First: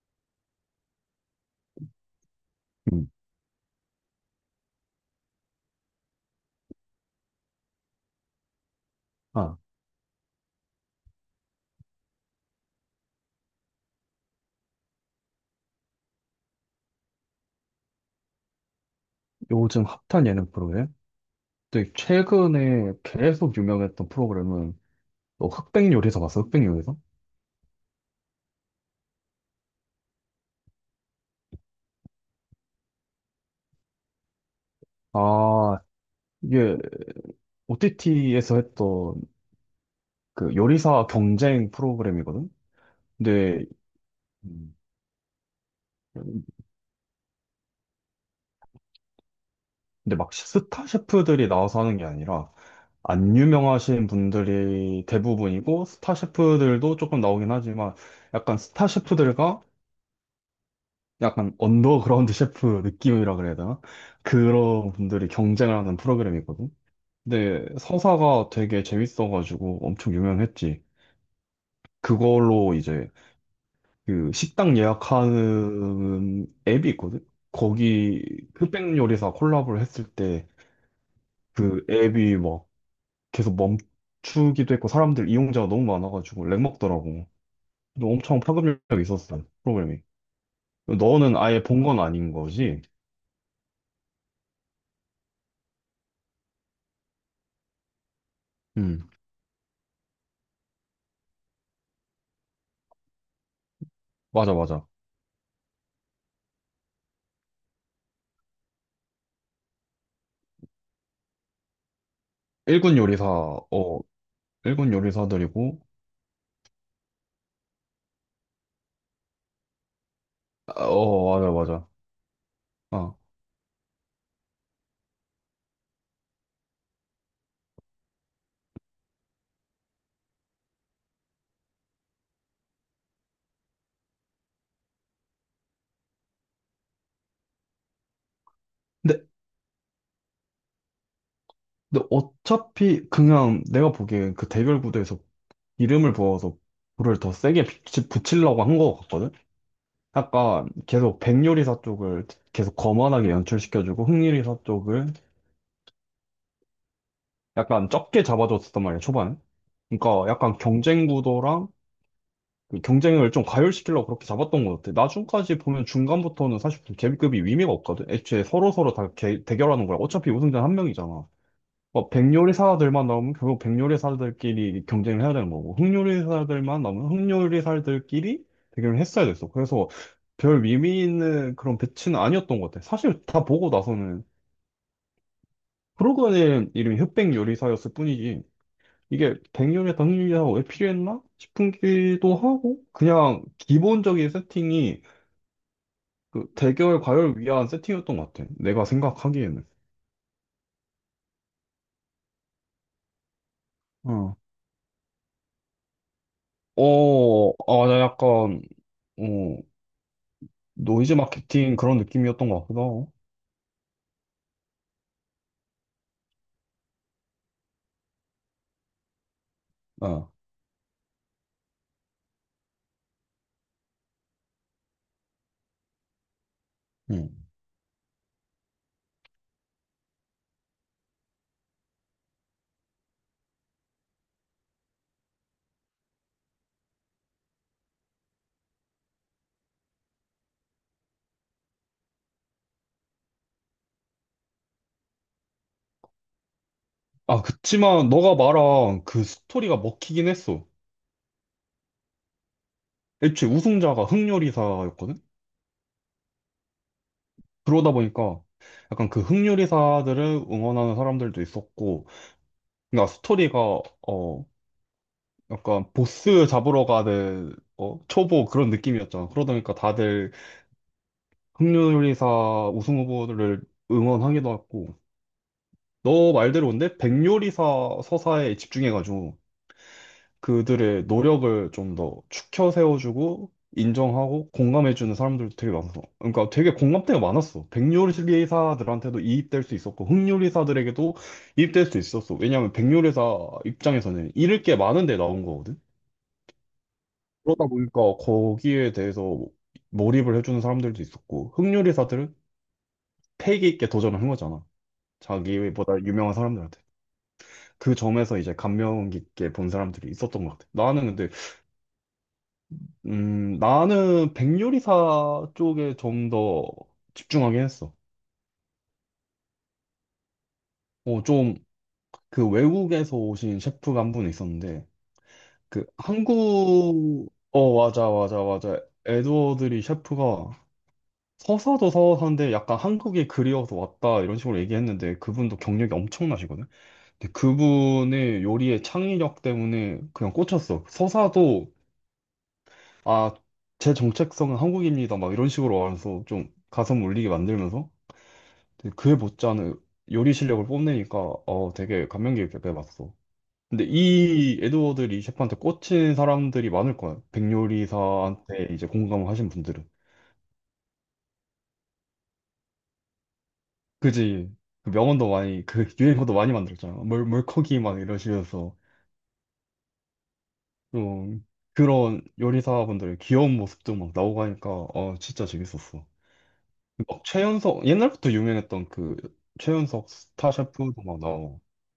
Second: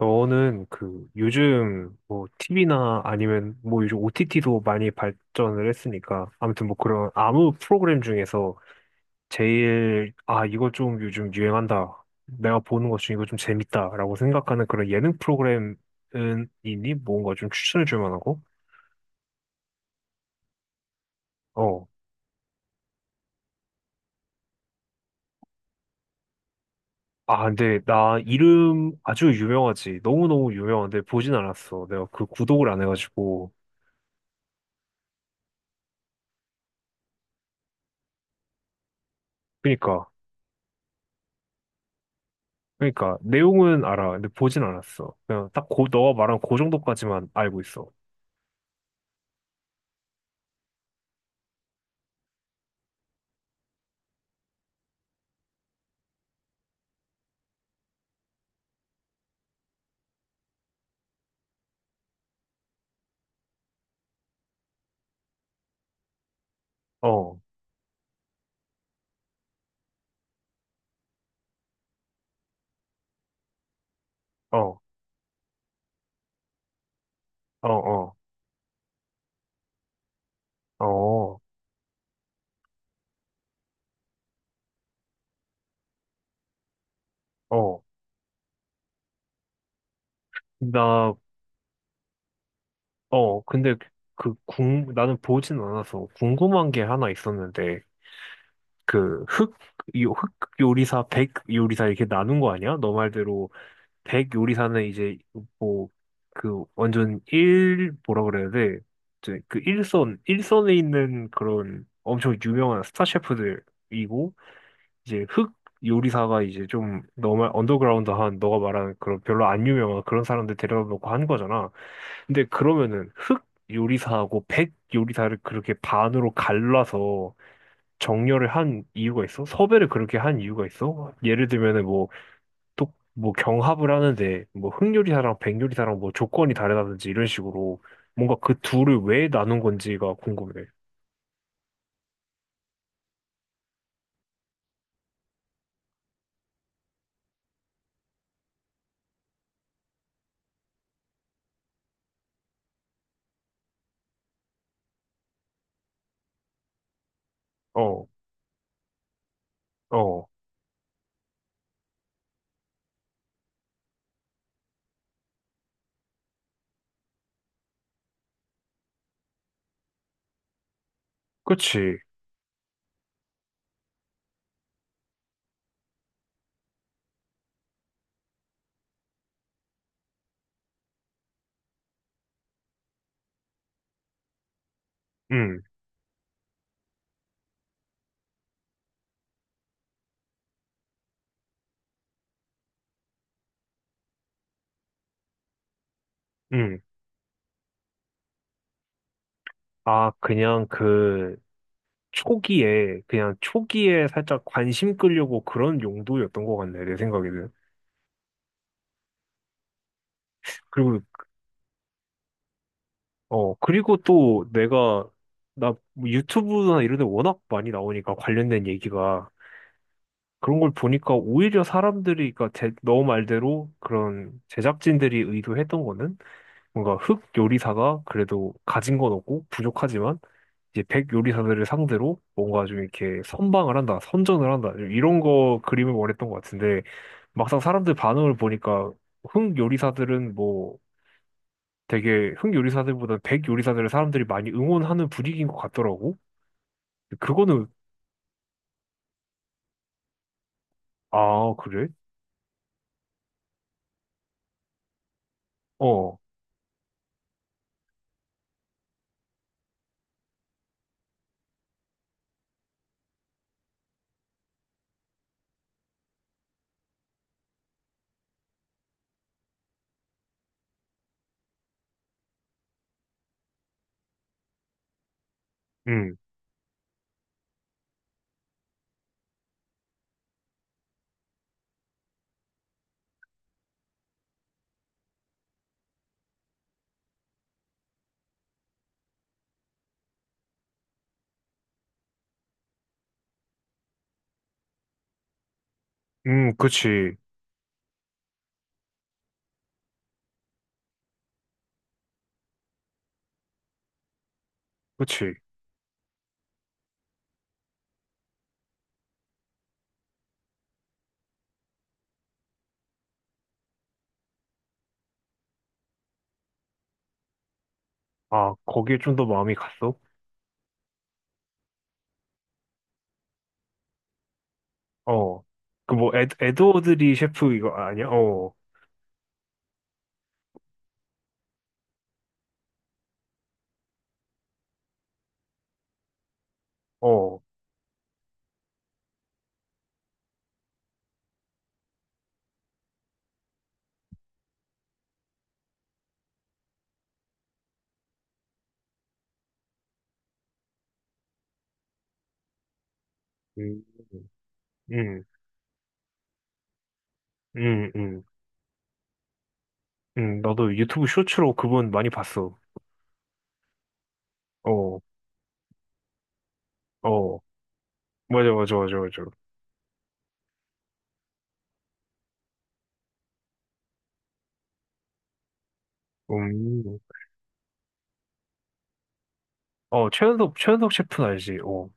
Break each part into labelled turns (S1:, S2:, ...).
S1: 너는 그 요즘 뭐 TV나
S2: 음.
S1: 아니면 뭐 요즘 OTT도 많이 발전을 했으니까 아무튼 뭐 그런 아무 프로그램 중에서
S2: 아,
S1: 제일 아 이거 좀 요즘 유행한다 내가 보는 것 중에 이거 좀 재밌다라고 생각하는 그런 예능 프로그램은 있니? 뭔가 좀 추천해 줄 만하고?
S2: 요즘 핫한 예능 프로그램?
S1: 어.
S2: 근데 최근에 계속 유명했던 프로그램은 너 흑백 요리사 봤어? 흑백 요리사?
S1: 아 근데 나 이름 아주 유명하지 너무너무 유명한데 보진 않았어 내가 그 구독을 안 해가지고
S2: 아, 이게 OTT에서 했던
S1: 그니까
S2: 그 요리사 경쟁 프로그램이거든?
S1: 그러니까
S2: 근데,
S1: 내용은 알아. 근데 보진
S2: 음,
S1: 않았어. 그냥 딱 고, 너가 말한 그 정도까지만 알고 있어.
S2: 근데 막 스타 셰프들이 나와서 하는 게 아니라 안 유명하신 분들이 대부분이고 스타 셰프들도 조금 나오긴 하지만 약간 스타 셰프들과 약간 언더그라운드 셰프 느낌이라 그래야 되나? 그런 분들이 경쟁을 하는 프로그램이거든.
S1: 어, 어,
S2: 근데 서사가 되게 재밌어가지고 엄청 유명했지. 그걸로 이제 그 식당 예약하는 앱이 있거든.
S1: 어, 어,
S2: 거기 흑백 요리사 콜라보를 했을 때
S1: 어,
S2: 그 앱이 막 계속 멈추기도 했고 사람들 이용자가 너무 많아가지고 렉 먹더라고.
S1: 어.
S2: 근데 엄청 파급력이 있었어 프로그램이.
S1: 나,
S2: 너는 아예 본 건 아닌 거지?
S1: 근데 나는 보진 않아서 궁금한 게 하나 있었는데
S2: 응.
S1: 그 흑, 요, 흑 요리사, 백 요리사 이렇게 나눈 거 아니야? 너 말대로 백
S2: 맞아,
S1: 요리사는
S2: 맞아.
S1: 이제 뭐 그 완전 일 뭐라 그래야 돼? 이제 그 일선에 있는 그런 엄청 유명한
S2: 일군
S1: 스타
S2: 요리사, 어,
S1: 셰프들이고
S2: 일군
S1: 이제 흑
S2: 요리사들이고,
S1: 요리사가 이제 좀 너무 언더그라운드한 너가 말하는 그런 별로 안 유명한 그런 사람들
S2: 아,
S1: 데려다 놓고 한
S2: 어, 맞아,
S1: 거잖아.
S2: 맞아.
S1: 근데 그러면은
S2: 어.
S1: 흑 요리사하고 백 요리사를 그렇게 반으로 갈라서 정렬을 한 이유가 있어? 섭외를 그렇게 한 이유가 있어? 예를 들면은 뭐 또 뭐 경합을 하는데 뭐 흑 요리사랑 백 요리사랑 뭐 조건이 다르다든지 이런 식으로 뭔가 그 둘을
S2: 근데,
S1: 왜 나눈 건지가 궁금해.
S2: 근데 어차피 그냥 내가 보기엔 그 대결 구도에서 이름을 부어서 불을 더 세게 붙이려고 한 거 같거든? 약간 계속 백요리사 쪽을 계속 거만하게 연출시켜주고 흑요리사 쪽을 약간
S1: 어,
S2: 적게 잡아줬었단 말이야, 초반에. 그러니까
S1: 어,
S2: 약간 경쟁 구도랑 그 경쟁을 좀 가열시키려고 그렇게 잡았던 것 같아. 나중까지 보면 중간부터는 사실 계급이 의미가 없거든. 애초에 서로서로 다 대결하는 거야. 어차피 우승자는 한 명이잖아.
S1: 그치.
S2: 뭐 백요리사들만 나오면 결국 백요리사들끼리 경쟁을 해야 되는 거고 흑요리사들만 나오면 흑요리사들끼리 대결을 했어야 됐어. 그래서 별 의미 있는 그런 배치는 아니었던 것 같아. 사실 다 보고 나서는
S1: 음,
S2: 프로그램 이름이 흑백요리사였을 뿐이지. 이게 백0 0열에다 흥미가 왜 필요했나 싶기도 하고 그냥 기본적인 세팅이 그
S1: 음.
S2: 대결 과열 위한 세팅이었던 것 같아. 내가 생각하기에는.
S1: 아, 그냥 그 초기에 그냥 초기에
S2: 어.
S1: 살짝 관심 끌려고 그런 용도였던 것 같네 내 생각에는.
S2: 어, 아, 나 약간 어,
S1: 그리고
S2: 노이즈 마케팅 그런 느낌이었던 것 같기도 하고.
S1: 그리고 또 내가 나뭐 유튜브나 이런 데 워낙 많이 나오니까 관련된 얘기가
S2: 어,
S1: 그런 걸 보니까 오히려 사람들이 그러니까 너 말대로 그런 제작진들이 의도했던 거는 뭔가 흑
S2: 음.
S1: 요리사가 그래도 가진 건 없고 부족하지만 이제 백 요리사들을 상대로 뭔가 좀 이렇게 선방을 한다, 선전을 한다, 이런 거 그림을 원했던 것 같은데, 막상 사람들 반응을 보니까 흥 요리사들은 뭐 되게 흥 요리사들보다 백 요리사들을 사람들이 많이 응원하는 분위기인 것 같더라고.
S2: 아,
S1: 그거는,
S2: 그치만 너가 말한 그 스토리가 먹히긴 했어.
S1: 아, 그래?
S2: 애초에 우승자가 흑요리사였거든?
S1: 어,
S2: 그러다 보니까 약간 그 흑요리사들을 응원하는 사람들도 있었고, 그러니까 스토리가 어, 약간 보스 잡으러 가는 어, 초보 그런 느낌이었잖아. 그러다 보니까 다들 흑요리사 우승 후보를 응원하기도 하고
S1: 음,
S2: 너 말대로 근데 백요리사 서사에 집중해가지고 그들의 노력을 좀 더 추켜 세워주고 인정하고 공감해주는 사람들도 되게 많아서 그러니까 되게 공감대가 많았어. 백요리사들한테도 이입될 수 있었고 흑요리사들에게도 이입될 수 있었어. 왜냐하면 백요리사 입장에서는 잃을 게 많은데 나온 거거든.
S1: 그치,
S2: 그러다 보니까 거기에 대해서 몰입을 해주는 사람들도 있었고, 흑요리사들은 패기 있게 도전을 한 거잖아.
S1: 그치.
S2: 자기보다 유명한 사람들한테. 그 점에서 이제 감명 깊게 본 사람들이 있었던 것 같아. 나는 근데, 나는 백요리사 쪽에 좀 더 집중하긴 했어.
S1: 아, 거기에 좀 더 마음이 갔어?
S2: 어, 좀, 그 외국에서 오신 셰프가 한 분 있었는데,
S1: 어.
S2: 그
S1: 그 뭐, 에드워드 리
S2: 한국,
S1: 셰프 이거
S2: 어,
S1: 아니야?
S2: 맞아, 맞아,
S1: 어,
S2: 맞아. 에드워드리 셰프가 서사도 서사인데 약간 한국이 그리워서 왔다 이런 식으로 얘기했는데 그분도 경력이 엄청나시거든. 근데
S1: 어.
S2: 그분의 요리의 창의력 때문에 그냥 꽂혔어. 서사도 아, 제 정체성은 한국입니다 막 이런 식으로 와서 좀 가슴 울리게 만들면서 되게 그에 못지않은 요리 실력을 뽐내니까 어 되게 감명 깊게 봤어.
S1: 음,
S2: 근데
S1: 음,
S2: 이 에드워드 리
S1: 음,
S2: 셰프한테 꽂힌 사람들이 많을 거야.
S1: 음.
S2: 백요리사한테 이제 공감을 하신 분들은.
S1: 응, 나도 유튜브 쇼츠로 그분 많이 봤어.
S2: 그지. 그
S1: 어,
S2: 명언도 많이, 그 유행어도 많이 만들었잖아. 물,
S1: 어,
S2: 물고기 막
S1: 맞아, 맞아,
S2: 이러시면서.
S1: 맞아, 맞아.
S2: 어, 그런 요리사분들의 귀여운 모습도 막 나오고 하니까, 어, 진짜 재밌었어.
S1: 음,
S2: 막 최연석, 옛날부터 유명했던 그 최연석
S1: 어,
S2: 스타
S1: 최현석
S2: 셰프도 막
S1: 셰프는 알지?
S2: 나오고.
S1: 어,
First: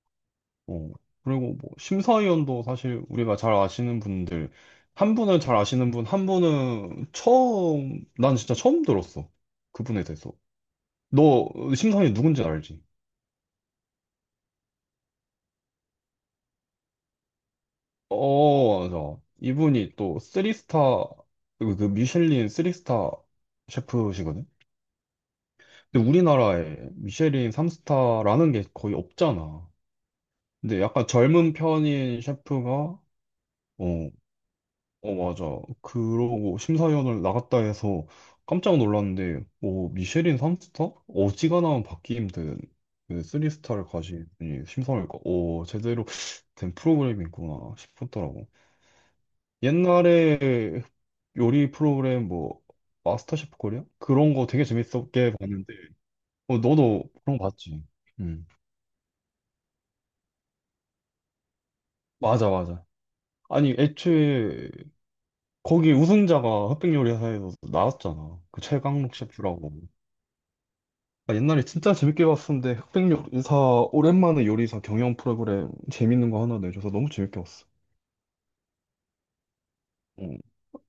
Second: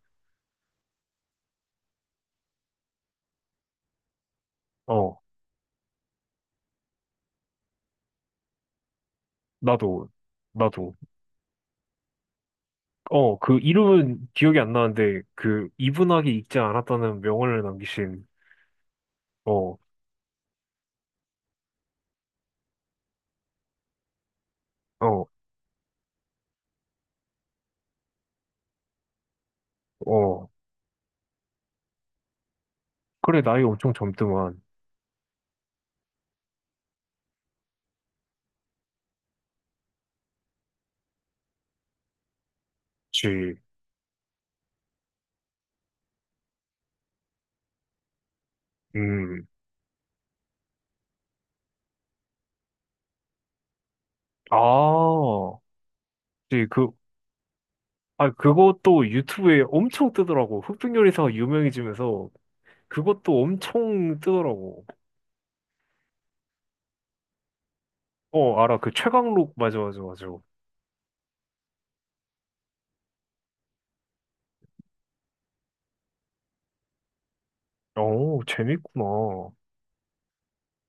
S2: 어. 그리고 뭐, 심사위원도 사실 우리가 잘 아시는 분들, 한
S1: 어,
S2: 분은 잘 아시는 분, 한 분은 처음, 난 진짜 처음 들었어. 그분에
S1: 나도,
S2: 대해서.
S1: 나도.
S2: 너 심사위원 누군지 알지?
S1: 어, 그 이름은 기억이 안 나는데, 그 이분하게 익지 않았다는 명언을 남기신,
S2: 어, 맞아.
S1: 어,
S2: 이분이 또 쓰리스타, 그 미슐린 쓰리스타 셰프시거든?
S1: 어,
S2: 근데 우리나라에 미슐린 삼스타라는게 거의 없잖아.
S1: 어.
S2: 근데 약간 젊은 편인 셰프가,
S1: 그래, 나이 엄청
S2: 어,
S1: 젊더만.
S2: 어, 맞아. 그러고 심사위원을 나갔다 해서 깜짝 놀랐는데, 어, 미슐린 삼스타 어지간하면 받기 힘든 그
S1: 지,
S2: 3스타를 가진 분이 심사위원이니까, 어, 제대로 된 프로그램이구나 싶었더라고.
S1: 음,
S2: 옛날에 요리 프로그램 뭐 마스터셰프 코리아? 그런 거
S1: 아,
S2: 되게 재밌었게 봤는데 어,
S1: 지, 그,
S2: 너도 그런 거 봤지?
S1: 아,
S2: 응.
S1: 그것도 유튜브에 엄청 뜨더라고. 흑백 요리사가 유명해지면서
S2: 맞아 맞아.
S1: 그것도
S2: 아니
S1: 엄청
S2: 애초에
S1: 뜨더라고.
S2: 거기 우승자가 흑백요리사에서 나왔잖아.
S1: 어,
S2: 그
S1: 알아. 그
S2: 최강록
S1: 최강록, 맞아,
S2: 셰프라고.
S1: 맞아, 맞아.
S2: 아, 옛날에 진짜 재밌게 봤었는데 흑백요리사 오랜만에 요리사 경영 프로그램 재밌는 거 하나 내줘서 너무 재밌게 봤어.
S1: 어, 재밌구나.
S2: 음.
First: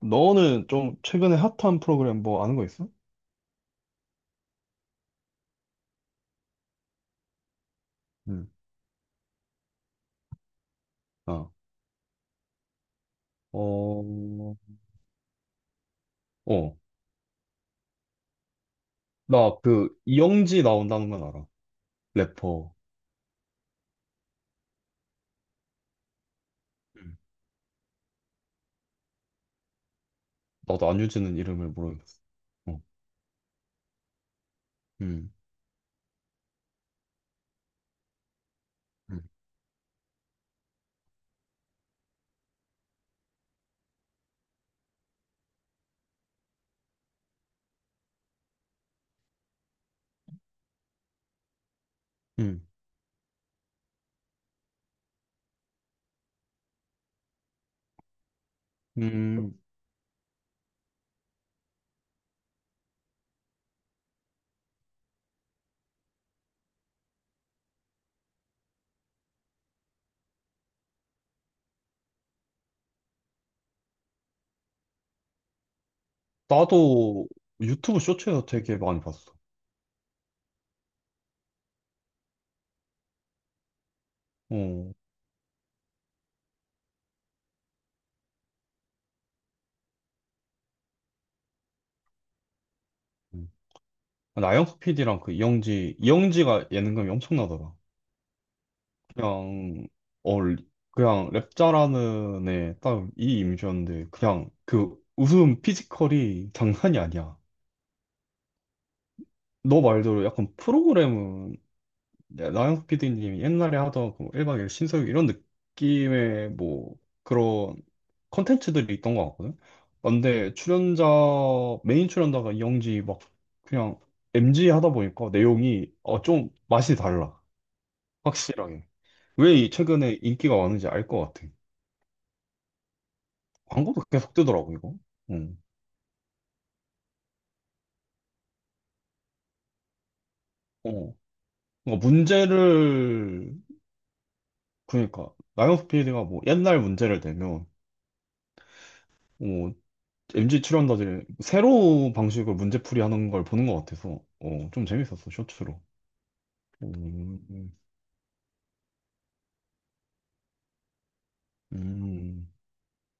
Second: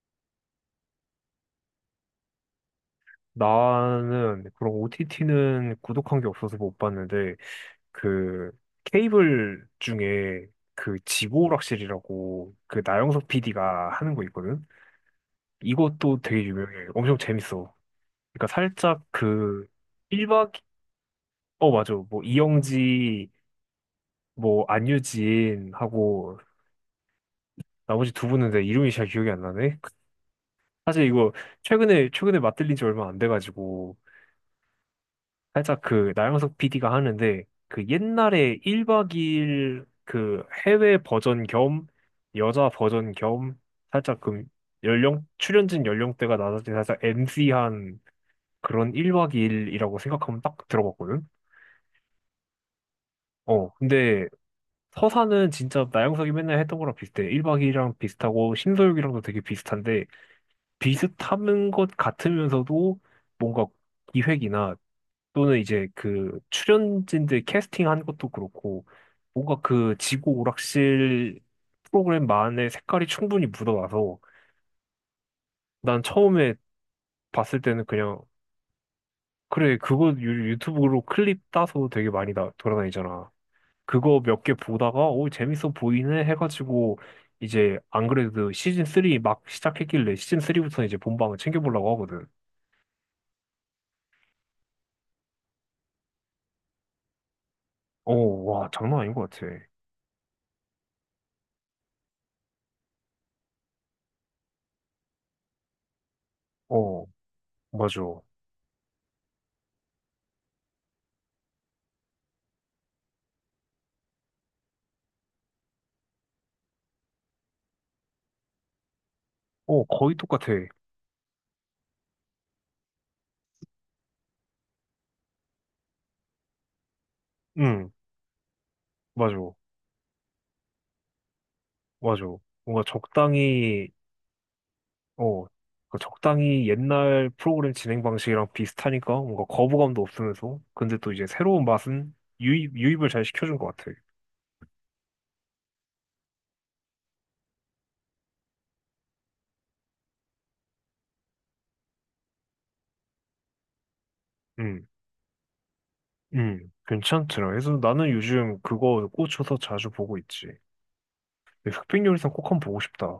S2: 너는 좀 최근에 핫한 프로그램 뭐 아는 거 있어?
S1: 나는 그런 OTT는 구독한 게 없어서 못 봤는데,
S2: 응.
S1: 그 케이블 중에 그
S2: 아.
S1: 지구오락실이라고 그 나영석 PD가
S2: 어,
S1: 하는 거 있거든? 이것도 되게
S2: 어,
S1: 유명해. 엄청 재밌어. 그러니까 살짝
S2: 나
S1: 그
S2: 그
S1: 1박,
S2: 이영지 나온다는 건 알아.
S1: 어, 맞아. 뭐
S2: 래퍼.
S1: 이영지, 뭐 안유진하고
S2: 음,
S1: 나머지 두 분은 내 이름이 잘 기억이 안 나네.
S2: 나도
S1: 사실 이거
S2: 안유진은 이름을
S1: 최근에
S2: 모르겠어.
S1: 최근에 맞들린
S2: 어.
S1: 지 얼마 안 돼가지고
S2: 음.
S1: 살짝 그 나영석 PD가 하는데 그 옛날에 1박
S2: 음.
S1: 2일 그 해외 버전 겸 여자 버전 겸 살짝 그 연령 출연진 연령대가 낮아진 살짝 MC한 그런 1박 2일이라고 생각하면 딱 들어봤거든.
S2: 음.
S1: 어 근데 서사는 진짜 나영석이 맨날 했던 거랑 비슷해. 1박 2일이랑 비슷하고 신서유기랑도 되게
S2: 음.
S1: 비슷한데 비슷한 것 같으면서도 뭔가 기획이나 또는 이제 그 출연진들 캐스팅한 것도 그렇고 뭔가 그 지구 오락실 프로그램만의 색깔이 충분히 묻어나서 난 처음에
S2: 나도
S1: 봤을 때는
S2: 유튜브
S1: 그냥
S2: 쇼츠에서 되게 많이 봤어.
S1: 그래 그거 유튜브로 클립 따서 되게 많이 돌아다니잖아. 그거 몇 개
S2: 어.
S1: 보다가 오 재밌어 보이네 해가지고 이제 안 그래도 시즌 3 막 시작했길래 시즌 3부터 이제 본방을 챙겨보려고 하거든.
S2: 음. 나영석 PD랑 그 이영지가 예능감이 엄청나더라.
S1: 어, 와, 장난 아닌 것 같아.
S2: 그냥, 어, 그냥 랩 잘하는 애 딱 이 이미지였는데, 그냥 그 웃음 피지컬이 장난이
S1: 어,
S2: 아니야.
S1: 맞아. 어,
S2: 너 말대로 약간 프로그램은 네, 나영석 PD님이 옛날에 하던 그 1박 2일 신서유 이런 느낌의 뭐 그런 컨텐츠들이 있던 것 같거든. 아,
S1: 거의 똑같아.
S2: 근데 출연자 메인 출연자가 이영지 막 그냥 MG 하다 보니까 내용이 어, 좀 맛이 달라.
S1: 응,
S2: 확실하게. 왜
S1: 맞아.
S2: 이 최근에 인기가 많은지 알 것 같아.
S1: 맞아. 뭔가 적당히,
S2: 광고도 계속 뜨더라고 이거.
S1: 어,
S2: 응.
S1: 그 적당히 옛날 프로그램 진행 방식이랑 비슷하니까 뭔가 거부감도 없으면서, 근데 또
S2: 어.
S1: 이제 새로운
S2: 뭔가
S1: 맛은 유입을 잘
S2: 문제를
S1: 시켜준 것 같아.
S2: 그러니까 나영석 PD가 뭐 옛날 문제를 대면 MZ 출연자들 새로운 방식으로 문제풀이 하는 걸 보는 것 같아서 어, 좀
S1: 응,
S2: 재밌었어 쇼츠로.
S1: 응, 괜찮더라.
S2: 음,
S1: 그래서 나는 요즘 그거 꽂혀서 자주 보고 있지. 흑백요리상 꼭
S2: 음.
S1: 한번 보고 싶다.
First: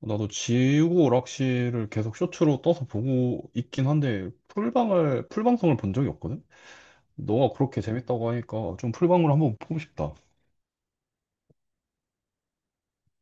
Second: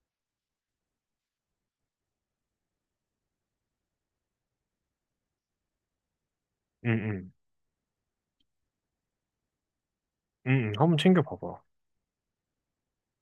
S2: 나도 지우고 오락실을 계속 쇼츠로 떠서 보고 있긴 한데 풀방을 풀방송을 본 적이 없거든.
S1: 응, 응,
S2: 너가 그렇게 재밌다고 하니까 좀 풀방으로 한번 보고 싶다.
S1: 응, 응, 한번 챙겨봐봐.